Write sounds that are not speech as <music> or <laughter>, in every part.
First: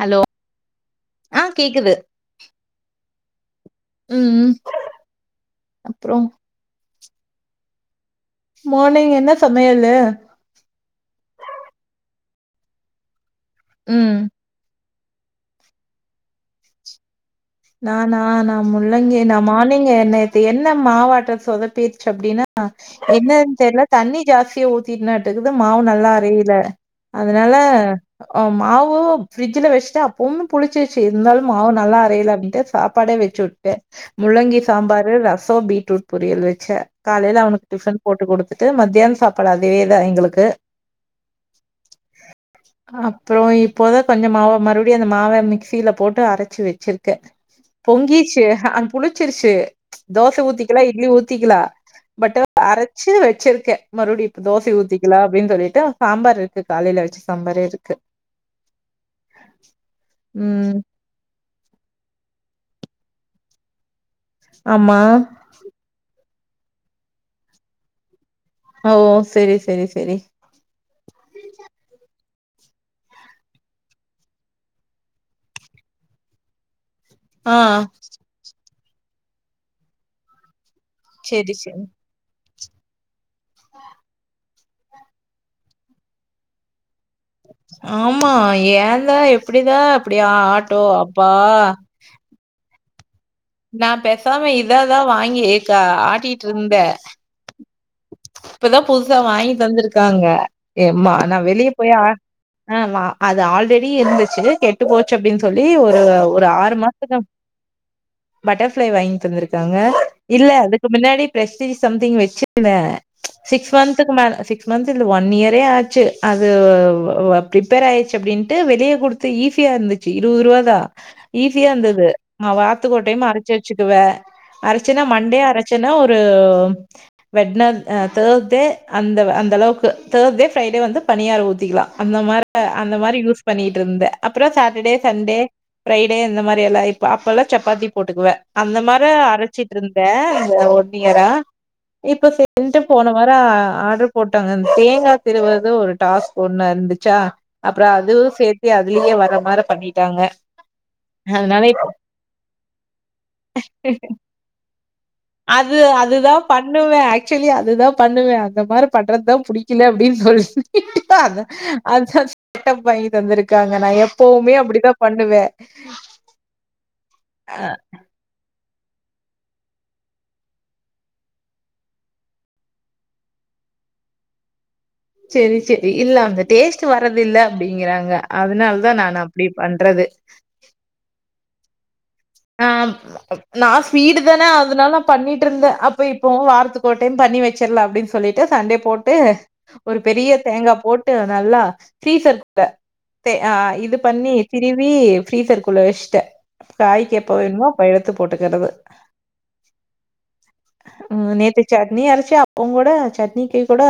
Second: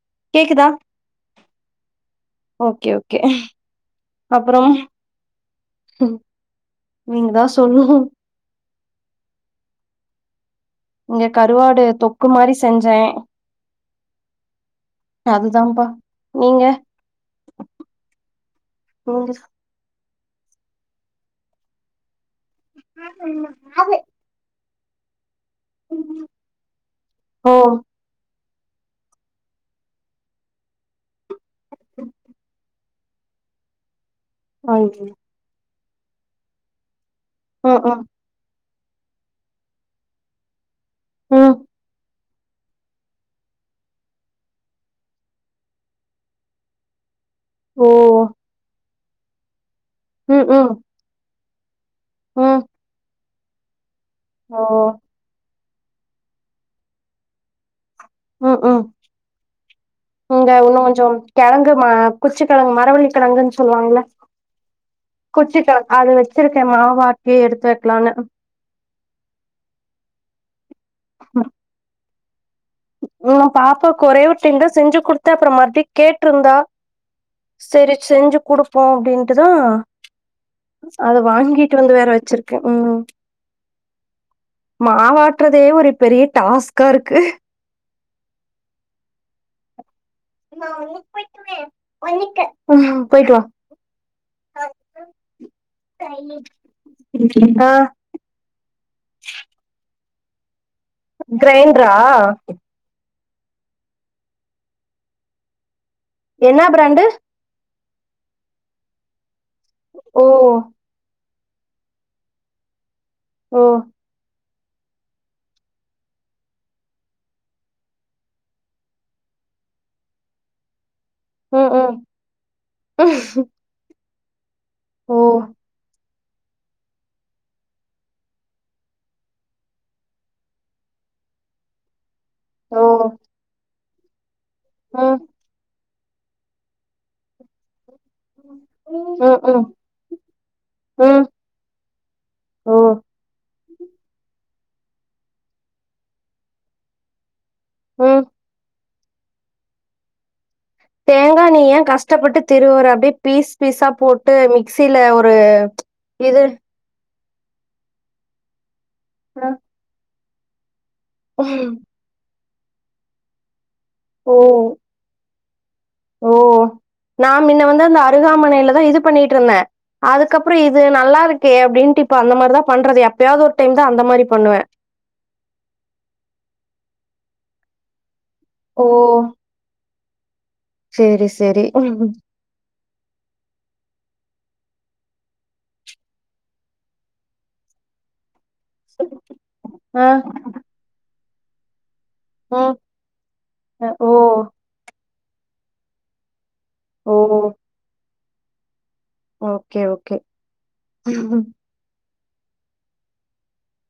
Hello கேக்குதா ஆ கேக்குது ஓகே ஓகே ம் ம் அப்புறம் அப்றோ நீங்கதா சொல்லுனு மார்னிங் என்ன சமையல்லு இங்க கருவாடு தொக்கு மாரி செஞ்சேன் ம் அதுதான்ப்பா நீங்க நானா நான் முள்ளங்கி நீங்க நான் மார்னிங்க நேத்து என்ன மாவாட்ட சொதப்பிர்ச்சு அப்டினா அ என்னன் தெர்ல தண்ணி ஜாஸ்தியா ஊத்திட்னா டெகுத மாவு நல்லா அரைல ஓ அதுனால அ மாவு ஃபிரிட்ஜில வச்ட்ட அப்பவுமு புளிச்சிச்சு இருந்தாலும் மாவு நல்லா அரையில சாப்பாடே வச்சு உட்டே முள்ளங்கி ஐயோ சாம்பாரு ரசோ பீட்ரூட் பொரியல் வச்சேன் காலேல அவனுக்கு ம் டிஃபன் ம் போட்டு குடுத்துட்டு மத்தியான் சாப்பாடு அதேதா எங்களுக்கு ம் அப்றோ இப்போதா கொஞ்ச மாவ மறுவ்டியு அந்த மாவ மிக்ஸில போட்டு அரைச்சு வச்சிரு க்க ஓ பொங்கிச்சு அ புளிச்சிருச்சு தோசை ம் ம் ஊத்திக்கிலா இட்லி ஊத்திக்கிலா பட்டு ம் அரச்சு வச்சிருக்கேன் மறுவ்டியு இப்ப ஓ தோசை ஊத்திக்கிலா அப்டின் சொல்லி ட்டு சாம்பார் இருக்கு காலேல வச்ச சாம்பாரே இருக்கு ம் ம் நீங்க ம் இன்னு கொஞ்சோ கெழங்கு மா குச்சி கெழங்கு மரவள்ளி கெழங்குன் சொல்லுவாங்குள ஆமா குச்சி கெழங் அத வச் வச்சிருக்கேன் மாவாட்டி எடுத்து வக்லான்னு ஓ செரி செரி செரி ம் ம் நா பாப்பாக்கு ஒரே ஒரு டைம்தா செஞ்சுகுடுத்தே அப்ற மறுப்டி கேட்ருந்தா ஆ சேரி செஞ்சு குடுப்போ அப்டின்ட்டுதா அத செரி வாங்கிட்டு செரி வந்து வேற வச்சிருக் க ம் மாவாட்றதே ஒரு பெரிய டாஸ்கா இருக்கு ஆமா ஏந்தே எப்டிதே அப்டி ஆட்டு அப்பா உம் போய்ட்டுவா நா பேசாம இதாதா வாங்கி க்கா ஆட்டீட்ருந்தே வா ஆ இப்பதா புதுசா வாங்கி தந்திருக்காங்க ஏம்மா நா வெளிய கிரைண்டரா போய் ஆ ஆமா அது ஆல்ரெடி இருந்துச்சு கெட்டு போச்சு அப்டின் சொல்லி ஒரு ஒரு என்ன ஆறு பிராண்டு மாசத்துக்கு பட்டர்ஃப்ளை வாங்கி தந்துருக்காங்க ஓ இல்ல அதுக்கு முன்னாடி பிரஸ்டீஜ் சம்திங் வச்சுருந்தே ஓ சிக்ஸ் மன்த்க்கு மேல சிக் க்ஸ்ட் மந்த் இல்ல ஒன் இயரே ஆச்சு அதுவ் வ ரிப்பேர் ஆய்ர்ச்சு அப்டின்ட்டு வெளிய குடுத்து ஈசி யா இருந்துச்சு இருவரூவாதா ஈஸியா ம் ம் இருந்தது நா வார்த்துக்கொரு டைம் அரச்சு வச்சுக்குவே அரச்சனா ஓ மண்டே அரச்சனா ஒர் ரு வெட்ன அ தேர்ஸ்டே அந்த அந்தளவுக்கு தேர்ஸ்டே ஃப்ரைடே வந்து பனியார ஊத்திக்கிலா அந்த மார ஓ அந்த மாரி யூஸ் பண்ணிகிட்ருந்த அப்றோ சாட்டர்டே ம் சண்டே ஃப்ரைடே இந்த மாரியெல்லா இப்ப அப்பலா சப்பாத்தி போட்டுக்குவ அந்த மார ம் ம் அரச்சிட்ருந்தே இந்த ம் ஒன்னியரா இப்ப செ <inaudible> ஓ ன்ட்டு போன வார ஆர்ட்ரு போட்டாங்க இந் தேங்கா திருவற்து ஒரு டாஸ்க் ஒன்னா இருந்துச்சா அப்ற ம் அதுவு சேத்தி அது வெளிய வர மார பண்ணீட்டாங்க தேங்கா நீ் ஏ கஷ்டப்பட்டு திருவுற அப்டியே பீஸ் பீஸா போட்டு மிக்சீல ஒர் அது அதுதா பண்ணுவே ஆ ஆக்ச்சுவ்லி அதுதா பண்ணுவே அந்த மாரு பண்றதுதா ஆ புடிக்கல அப்டின் சொல்லுச்சு ஓ அதா அதா செட்டப் வாங்கிட்டு வந்திருக்காங்க நா எப்பவுமே அப்டிதா பண்ணுவே ஓ நா அ. மின்ன வந்து அந்த அருகாமனைல தா இது பண்ணிகிட்ருந்தே அதுக்கப்றோ இது நல்லா இருக்கே அப்டின்ட்டு இப்ப அந்த மாருதா பண்றது எப்பயாவ்து ஒரு டைம் தா அந்த மாரி பண்ணுவே சேரி சேரி இல்ல அந்த டேஸ்ட்டு வர்றதில்ல அப்டிங்கிறாங்க ஓ அதுனால்தா நானு அப்டி பண்றது சேரி செரி ம் ஆ நா ஸ்பீடு தான அதுனால நா பண்ணிட்ருந்த அப்ப இப்போவு வாரத்துக்கொரு டைம் பண் ணி வெச்சர்லா அப்டின் சொல்லிட்டு சண்டே போட்டு ஒரு ஆ பெரிய தேங்கா போட்டு நல்லா ஃப்ரீசர்க்கிட்ட ம் தே ஆ இது ஓ பண்ணி திருவி ஃப்ரீசர்க்குள்ள வச்ட்டே காய்க்கு ஓ எப்ப வேணுமோ அப்ப எடுத்து போட்டுக்கிறது ஓகே ஓகே ம் நேத்து சட்னி அரச் சே அப்பங்கூட சட்னிக்கு கூட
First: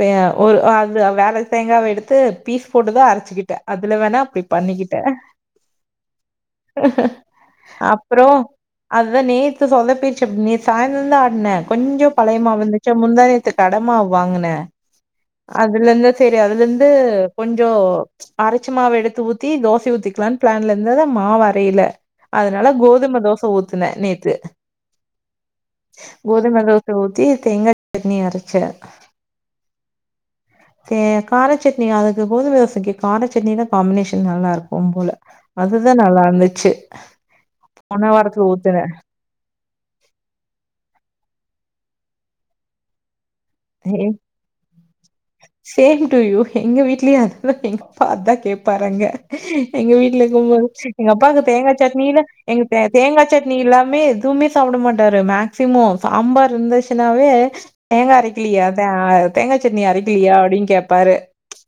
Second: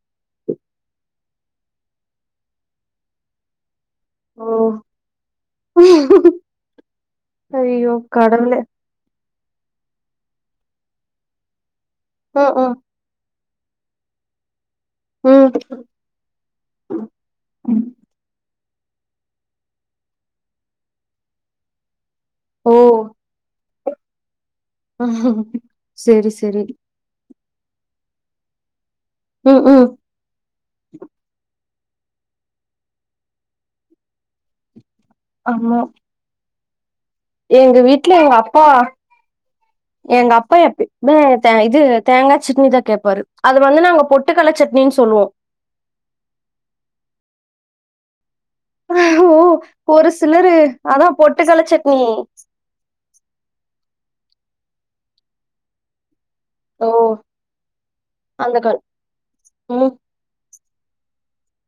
வே ஒரு அது வேற தேங்காவ எடுத்து பீஸ் போட்டுதா அரச்சுக்கிட்டே அதுல வேணா அப்டி ஓ பண்ணிக்கிட்டே ஹய்யோ கடவுளே அதா நேத்து சொதப்பிர்ச்சு நேத் சாய்ந்தரந்தா ஆட்னே கொஞ்ச ம் பழையமாவு ம் இருந்துச்சா முந்தா நேத்து தடமாவ் வாங்குனே ம் அதுலந்தா சேரி அதுலந்து கொஞ்சோ அரை ச்ச மாவ எடுத்து ஊத்தி தோசை ஊத்திக்லான் பிளான்ல இருந்தத மாவரையில அதனால ஓ கோதும தோச ஊத்துனே நேத்து சேரி சேரி கோதும தோச ஊத்தி தேங்கா சட்னி அரச்சே ம் ம் தே காரச்சட்னி அதுக்கு கோதும தோசைக்கு காரச்சட்னிதா காமினேஷன் நல்லா இருக்கும்போல ஆமா அதுதா நல்லா இந்துச்சு எங்க வீட்ல எங்கப்பா எங்கப்பா எப்யமே தே இது இது தேங்கா சிட்னிதா கேப்பாரு அது வந்து நாங்க பொட்டுக்கல்ல சட்னின்னு சொல்லுவோம். <inaudible> சேம் டு யூ எங்க வீட்லயு அதுதா <unintelligible> பா அதா கேப் பாருங்க ஓ! எங்க ஒரு வீட்ல இருக்கு சிலரு போது எங்க அதான் அப்பாகு பொட்டுக்கல்ல தேங்கா சட்னி. சட்னில எங்க தே தேங்கா சட்னி இல்லாமே எதுமே சாப்புட மாட்டாரு மேக்ஸிமோ சாம்பார் ஓ! இருந்துச்சுனாவே தேங்கா அரைக் அந்த இல்லயா கால் தா தேங்கா சட்னி ம். அரைகலயா அப்டினு கேபாரு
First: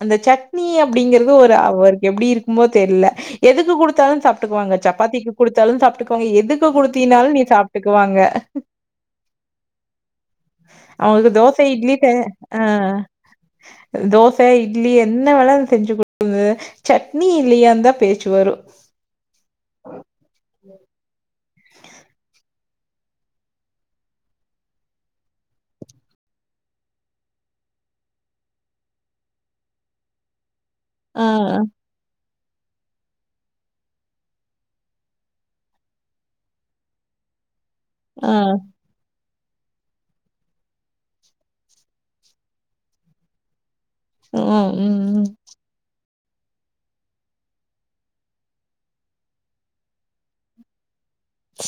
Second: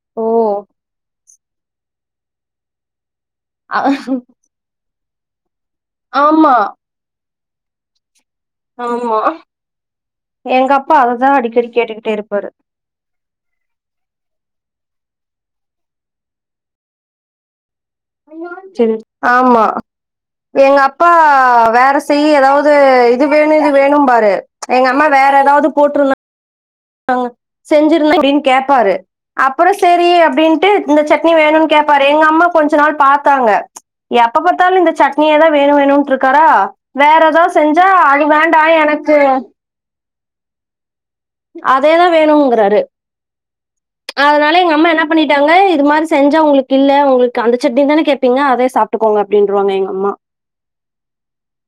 அந்த ஓ! சட்னி அப்படிங்றது கூ ஒரு அவருகு எப்டி இருக்குமோ தெரில எதுக்கு அ குடுத்தாலு சாப்ட்டுகுவாங்க சப்பாத்திகு குடுத்து தாலு சாப்டுகுவாங்க ஆமா, எதுக்கு குடுத்தினாலு நீ சாப்டுகுவாங்க ஆமா எங்க அப்பா அததா அவங்களுக்கு அடிகடிக்கு <unintelligible> ஆ இதோ தோச இட்லி என்ன வேனா செஞ்சி குடு சட்னி இல்லையாந்த செஞ் ஆமா எங்க அப்பா வேற செயி ஏதாவது இது வேணு இது வேணும்பாரு எங்க அம்மா வேற ஏதாவது போட்ருந்தா டாங்க செஞ்சிருங்க அப்டினு கேபாரு அப்பற சேரி அப்டி டு இந்த ஆ சட்னி வேணுனு கேப்பாரு எங்க அம்மா கொஞ்ச நாள் பாத்தாங்க எப்ப பாத்தாலு இந்த சட்னியேதா வேணு வேணுட்டு இருக்காரா வேற ஏதாவது செஞ்சா அது ஆ வேண்டா எனக்கு அதேதா வேணுங்குறாரு அதனால ம் எங்க அம்மா என்ன ம் பண்ணிடாங்க இது மாரி செஞ்சா உங்ளுக்கு இல்ல உங்ளுக்கு அந்த சட்னி தான கேபீங்க அதே சாப்டுகோங்க அப்டின்றுவாங்க எங்க அம்மா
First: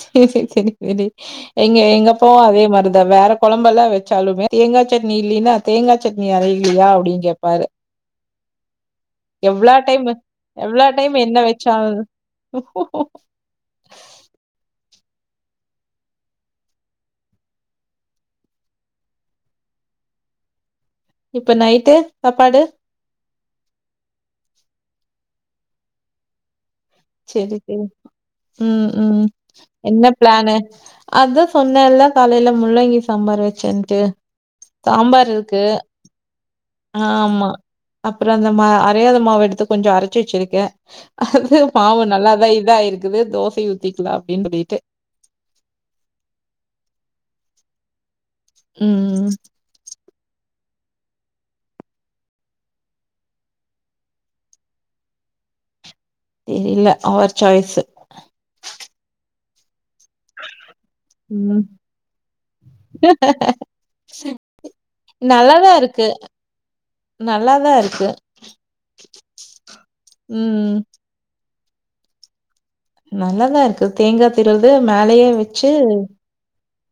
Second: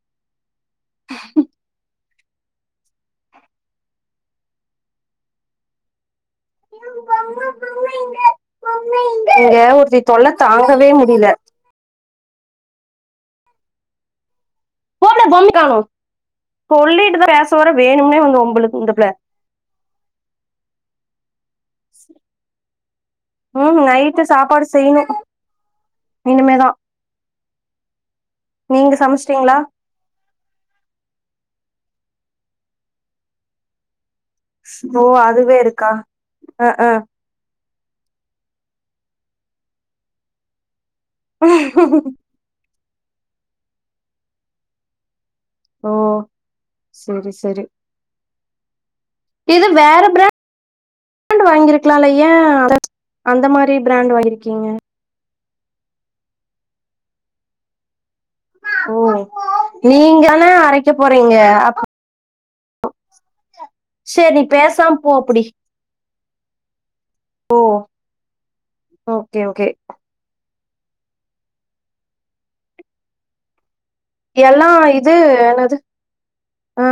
செரி செரி செரி எங்க எங்க அப் இப்போவு அதே மாரிதா வேற குழம்பேலா வச்சாலுமே தேங்கா சட்னி இல்லினா தேங்கா சட் இன்னு அறையிலியா அப்டினு கேப்பாரு இங்க எவ்ளோ ஒருத்தி டைமு தொல்லை எவ்ளோ தாங்கவே டைமு முடியல என்ன வச்சால் <unintelligible> போ <unintelligible> சொல்லிட்டுதா பேச வர வேணும்னே வந்து வம்பு இழுக்கு இந்த பிள இப்ப நைட்டு சாப்பாடு உம் நைட்டு சாப்பாடு செய்ணு இனிமே தா சேரி செய்வோ உம் உம் சமைச்சிட்டீங்களா என்ன பிளானு அத சொன்னல காலையில முள்ளங்கி சாம்பாரு வச்சான்ட்டு ஓ சாம்பார் அதுவே இருக்கு இருக்கா அஹ், அஹ். ஆமா அப்பற அந்த மா அறையாத மாவ எடுத்து கொஞ்ச அரச்சு வச்சிருக்க அது மாவு நல்லாதா இதாயிருக்குது தோசயு ஊத்திக்கலா அப்டினு சொல்லிட்டு ஓ சேரி சேரி ம் இது வேற பிராண் ராண்ட் வாங்கிருக்கலால ஏன் அந்த மாரி பிராண்டு வாங்கிருக்கீங்க தெரில அவர் சாய்ஸு ஓ நீங்க ஆனா அரைக்க போறீங்க ம் அப் பேசாம போ அப்படி நல்லாதா இருக்கு நல்லாதா இருக்கு ஓகே ஓகே ம் நல்லாதா இருக்கு தேங்கா எல்லா திருவுறது இது மேலயே வச்சு என்னது ஆ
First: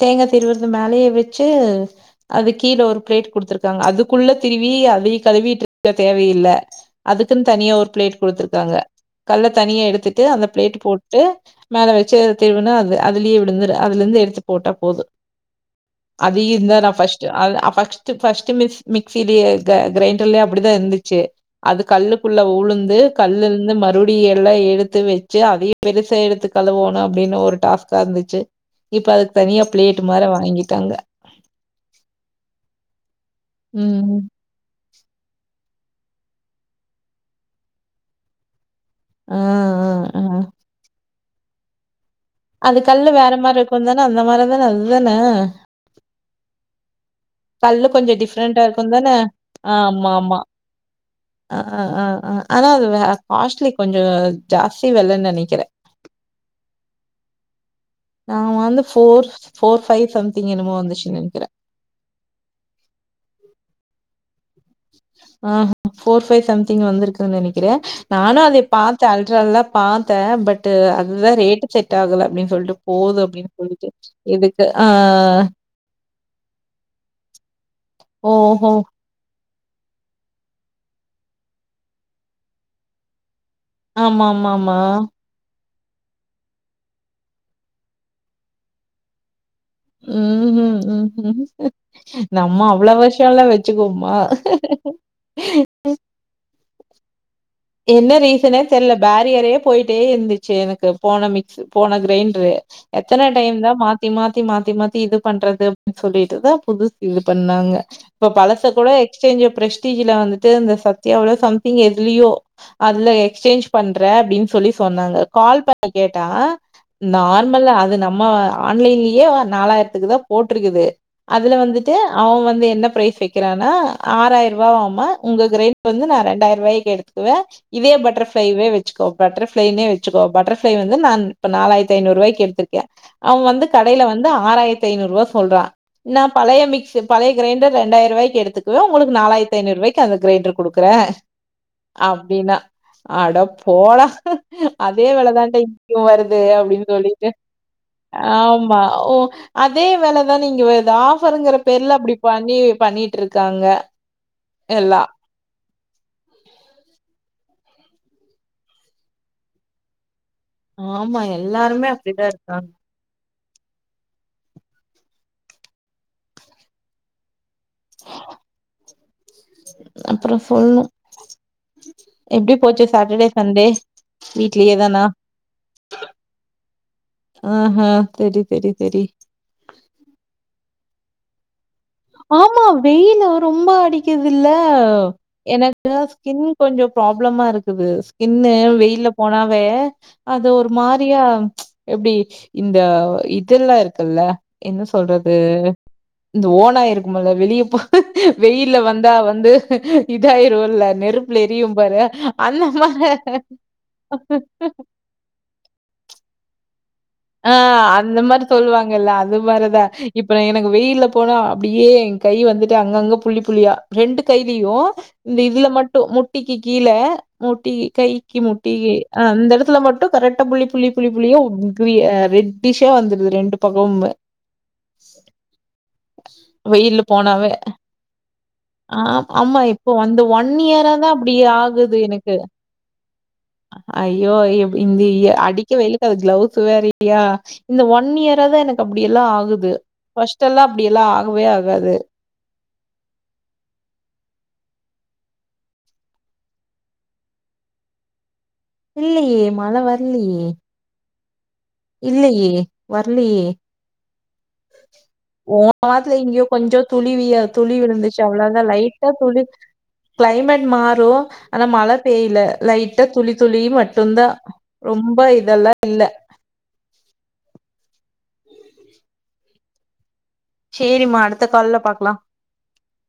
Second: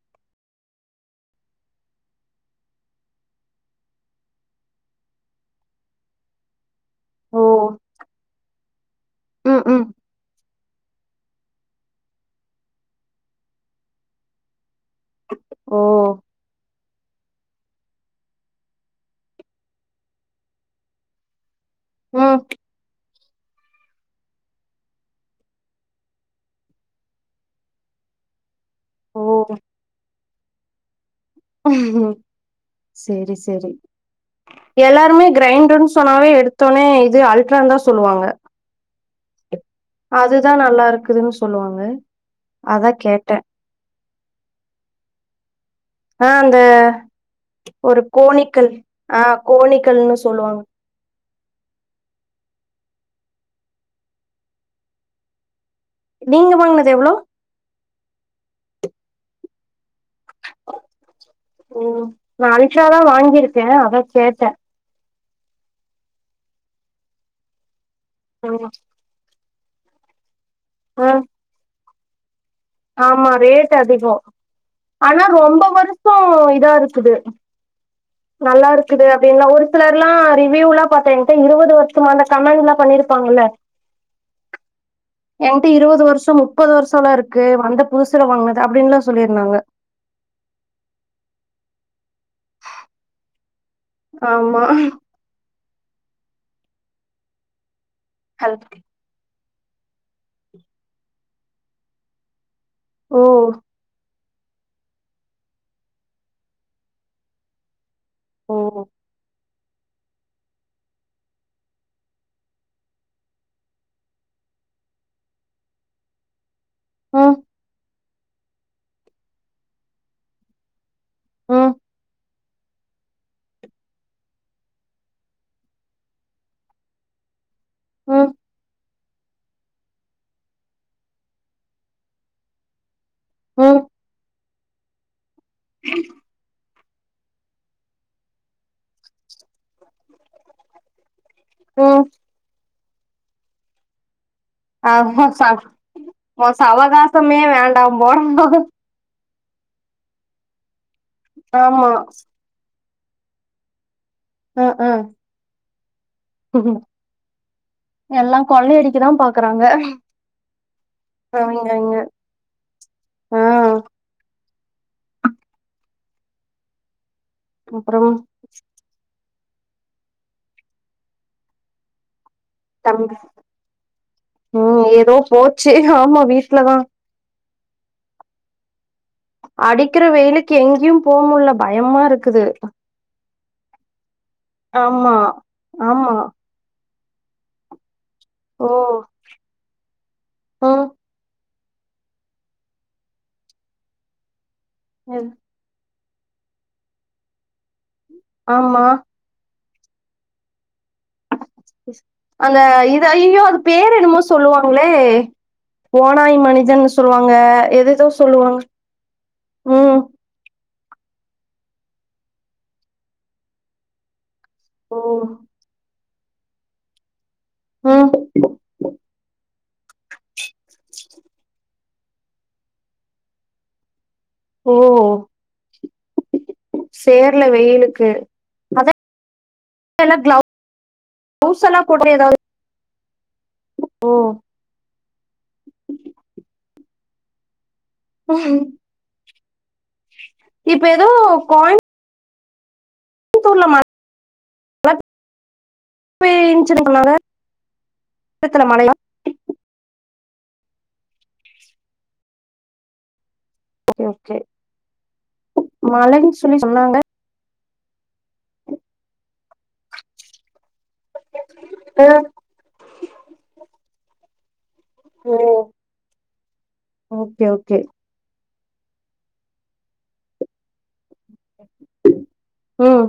தேங்கா திருவுறது மேலய வச்சு அது கீழ ஒரு பிளேட் குடுத்திருகாங்க அதுக்குள்ள திருவி வி அதய கழுவிட்டுருக்க தேவயில்ல ஓ அதுக்குன்னு தனியா ஒரு பிளேட் குடுத்துருக்காங்க கல்ல ம் தனியா ம் எடுத்துட்டு அந்த பிளேட் போட் ட்டு மேல வச்சு திருவுனா அது அதுலயே விழுந்துரு அதுலிருந்து எடுத்து போட்டா போது ஓ அதையுந்தா நா ஃபர்ஸ்ட் ட்டு அது அ ஃபர்ஸ்ட்டு ஃபர்ஸ்ட்டு மிக்சி மிக்சிலே கிரைண்டர்ல அப்டிதா இருந்துச்சு அது கல்லுக்குள்ள ம் உழுந்து கல்லிருந்து மறு வெளிய எல்லா எடுத்து வச்சு அதையு பெருசா எடுத்து கழுவோன்னு அப்டின்னு ஒரு டாஸ்கா இருந்துச்சு இப்ப அதுக்கு ஓ தனியா ப்ளேட்டு் மாரி வாங்கிட்டாங்க சேரி சேரி ம். எல்லாருமே கிரைண்டர்ன்னு சொன்னாவே எடுத்த ஒன்னே இது அல்ட்ரான்னுதா சொல்வாங்க ஆ, ஆ, ஆ. அதுதா நல்லா இருக்குதுன்னு சொல்லுவாங்க அது அதான் கல்லு வேற கேட்டேன் மாரி இருக்குந்தான அந்த மாரிதான அதுதான ஆ அந்த கல்லு ஒரு கொஞ்சம் டிஃப்ரெண்ட்டா கோணிக்கல் இருக்கும் தான? ஆ கோணிக்கல்ன்னு சொல்லுவாங்க ஆ ஆ ஆ ஆனா அது காஸ்ட்லி கொஞ்சோ ஜாஸ்தி வெலன்னு நெனைக்கிறே நீங்க வாங்குனது எவ்ளோ நா வாங்குனது ஃபோர் ஃபோர் ஃப்வை சம்திங் என்னுமோ வந்துச்சி நெனக்கிறே ம் நா அல்ட்ராதா வாங்கிருக்கே அதா கேட்டே ஆ ஃபோர் ஃபைவ் சம்திங் வந்திருக்குன்னு நெனைக்கிறே நானு அதை ம் பாத்தே அல்ட்ராலதா பாத்தே பட் ம் அதுதா ரேட்டு செட் ஆகல அப்டின்னு ஆமா ரேட் அதிகோ எதுக்கு? ஆ. ஆனா ரொம்ப வருஷோ இதா இருக்குது நல்லா ஓஹோ! இருக்குது அப்டியே ஒரு சிலர்ல்லா ரிவியூல்லா பாத்தே ஏங்கிட்ட இருவது வருஷமா அந்த கமெண்ட்ல்லா பண்ணிருப்பாங்கல்ல ஆமா ஆமா ஆமா என்ட இருவது வருஷோ முப்பது வருஷம்லா இருக்கு வந்த புதுசுல வாங்குனது அப்டின்லா சொல்லிருந்தாங்க ம் ம் ம் நம்ம அவ்ளோ வருஷல்லா வச் சிக்குவமா ஆமா என்ன ரீசனே தெரியல பேரியரே போயிட்டே இருந்துச்சி எனக்கு போன மிக்ஸ் போன க்ரைண்ட்ரு ஓ எத்தன டயம்தா மாத்தி மாத் தி மாத்தி மாத்தி இது பண்றது அப்டின் சொல்லிட்டுதா புதுசு இது பண்ணாங்க இப்பொ ஓ பழச கூட எக்ஸ்சேஞ்ச ப்ரஸ்டீஜ்ல வந்துட்டு இந்த சத்தியாவுல சம்திங் எதுலியோ அதுல எக்ஸ்சேஞ்ச் பண்ற அப்டின் சொல்லி சொன்னாங்க கால் பண்ணி கேட்டா ம் நார்மல் அது நம்ம ஆன்லைன்லயே நாலாயிரத்துக்கு தா போட்ருக்குது அதுல ம் வந்து ட்டு அவ வந்து என்ன ப்ரைஸ் வெக்கிறான்னா ஆறாய்ருவாவாமா உங்க க்ரைண்ட் வந்து நா ரெண்டாய்ருவாய்க்கி எடுத் க்வ இதே ம் பட்டர்ஃப்ளைவே வெ ச்சிக்கோ பட்டர்ஃப்ளைன்னே வெச்சிக்கோ பட்டர்ஃளை வந்து நான் இப்ப நாலாயிரத்தி ஐநூறுவாய்க்கி எடுத்ருக்கே அவ வந்து ம் கடையில வந்து ஆறாயிரத்தி ஐநூறுவா சொல்றா நா பழைய மிக்ஸ் பழைய க்ரைண்டர் ரெண்டாய்ருவாய்க்கி எடுத்துக்குவ உங்களுக்கு நாலாயிரத்தி ஐநூறுவாய்க்கி அந்த க்ரைண்டர் குடுக்குற ம் அப்டின்னா அடப் போடா அதே ஆமா ச வெலதான்டா இப்பவும் வருது அப்டின் சொல்லிட்டு சவகாசமே வேண்டாம் போடா ஆமா ஓ அதே வெலதான இங்க வருது ஆஃபருங்குற ஆமா பேர்ல அப்டி பண்ணி பண்ணிட்ருக்காங்க அ அ எல்லா எல்லா கொள்ளையடிக்கதா பாக்குறாங்க ஆமா அவிங்க எல்லாருமே அவிங்க அப்டிதா இருக்காங்க ஆ அப்றம் அப்றொ சொல்னு எப்டி போச்சி தம்பி சாட்டடே சண்டே வீட்லயே ம் தானா ஏதோ போச்சு ஆமா வீட்லதா ஆ ஹ செரி செரி செரி கி எங்கியும் போமுல்ல ஆமா வெயிலு ரொம்ப அடிக்குதில்ல ஆமா எனக்குலா ஆமா ஸ்கின் கொஞ்ச ப்ராப்ளமா இருக்குது இன்ன ஓ வெயில போனாவே அது ஒரு ம் மாரியா எப்டி இந்த இதெல்ல இருக்குல்ல என்ன ம் சொல்றது இந்த ஓநாய் இருக்குமல வெளியப்ப வெயில ஆமா வந்தா வந்து இதா ஆயிருல்ல த்ருப் பேசு அந்த இத ஐய்யியோ அது பேரு என்னமோ சொல்லுவாங்ளே ஓ நாய் மனுஜன் ஆ அந்த மாரி சொல்லுவாங்கல்ல அது மாரிதா ம் இப்ப ந எனக் கு வெயில்ல போனா அப்டியே ஏ கை வந்துட்டு அங்கங்க புள்ளி புள்ளியா ரெண்டு கைலியு ஓ இந்த இதுல மட்டு முட்டிக்கி கீழ முட்டி ம் கைக்கு முட்டி ஆ அந்த எடத்துல மட்டு கரெட்டா புள்ளி புள்ளி புள்ளி புள்ளியா உப் பி ஆ ரெட்டிஸா வந்துருது ரெண்டு பக்கமுமே ஓ வெயில்ல சேர்ல போனாவே வெயிலுக்கு அதா ஆம் ஆமா இப்போ எல்லா அந்த ஒன் இயரா தா அப்டி கிளவுஸ் எல்லா ஆகுது போட்டு எனக்கு ஏதாவது அய்யோ இப் இங்க இய அடிக்க வெயிலுக்கு அது க்ளவுஸ் <inaudible> இந்த ஒன் ஓ இயராதா எனக் அப்டியெல்லா ஆகுது ஃபஸ்ட்டெல்லா இப்ப அப்டிலா ஏதோ ஆகவே கோயம்புத்தூர்ல ஆகாது <unintelligible> இப்ப ஏச்சிருன்னு சொன்னாங்க சேலத்துல மழையா இல்லையே மழ வர்லியே இல்லயே வர்லியே ஓகே ஓகே ஓ ஆத்துல மழைன்னு இங்கே சொல்லி கொஞ்ச சொன்னாங்க துளி விய துளி விழுந்துச்சு அவ்ளோதா லைட்டா துளி கிளைமேட் மாறு ஆனா மழ பெய்ல லைட்டா துளி துளி மட்டுந்தா ரொம்ப இதெல்லா இல்ல ஓகே ஓகே சேரிம்மா அடுத்த கால்ல பாக்கலா ம்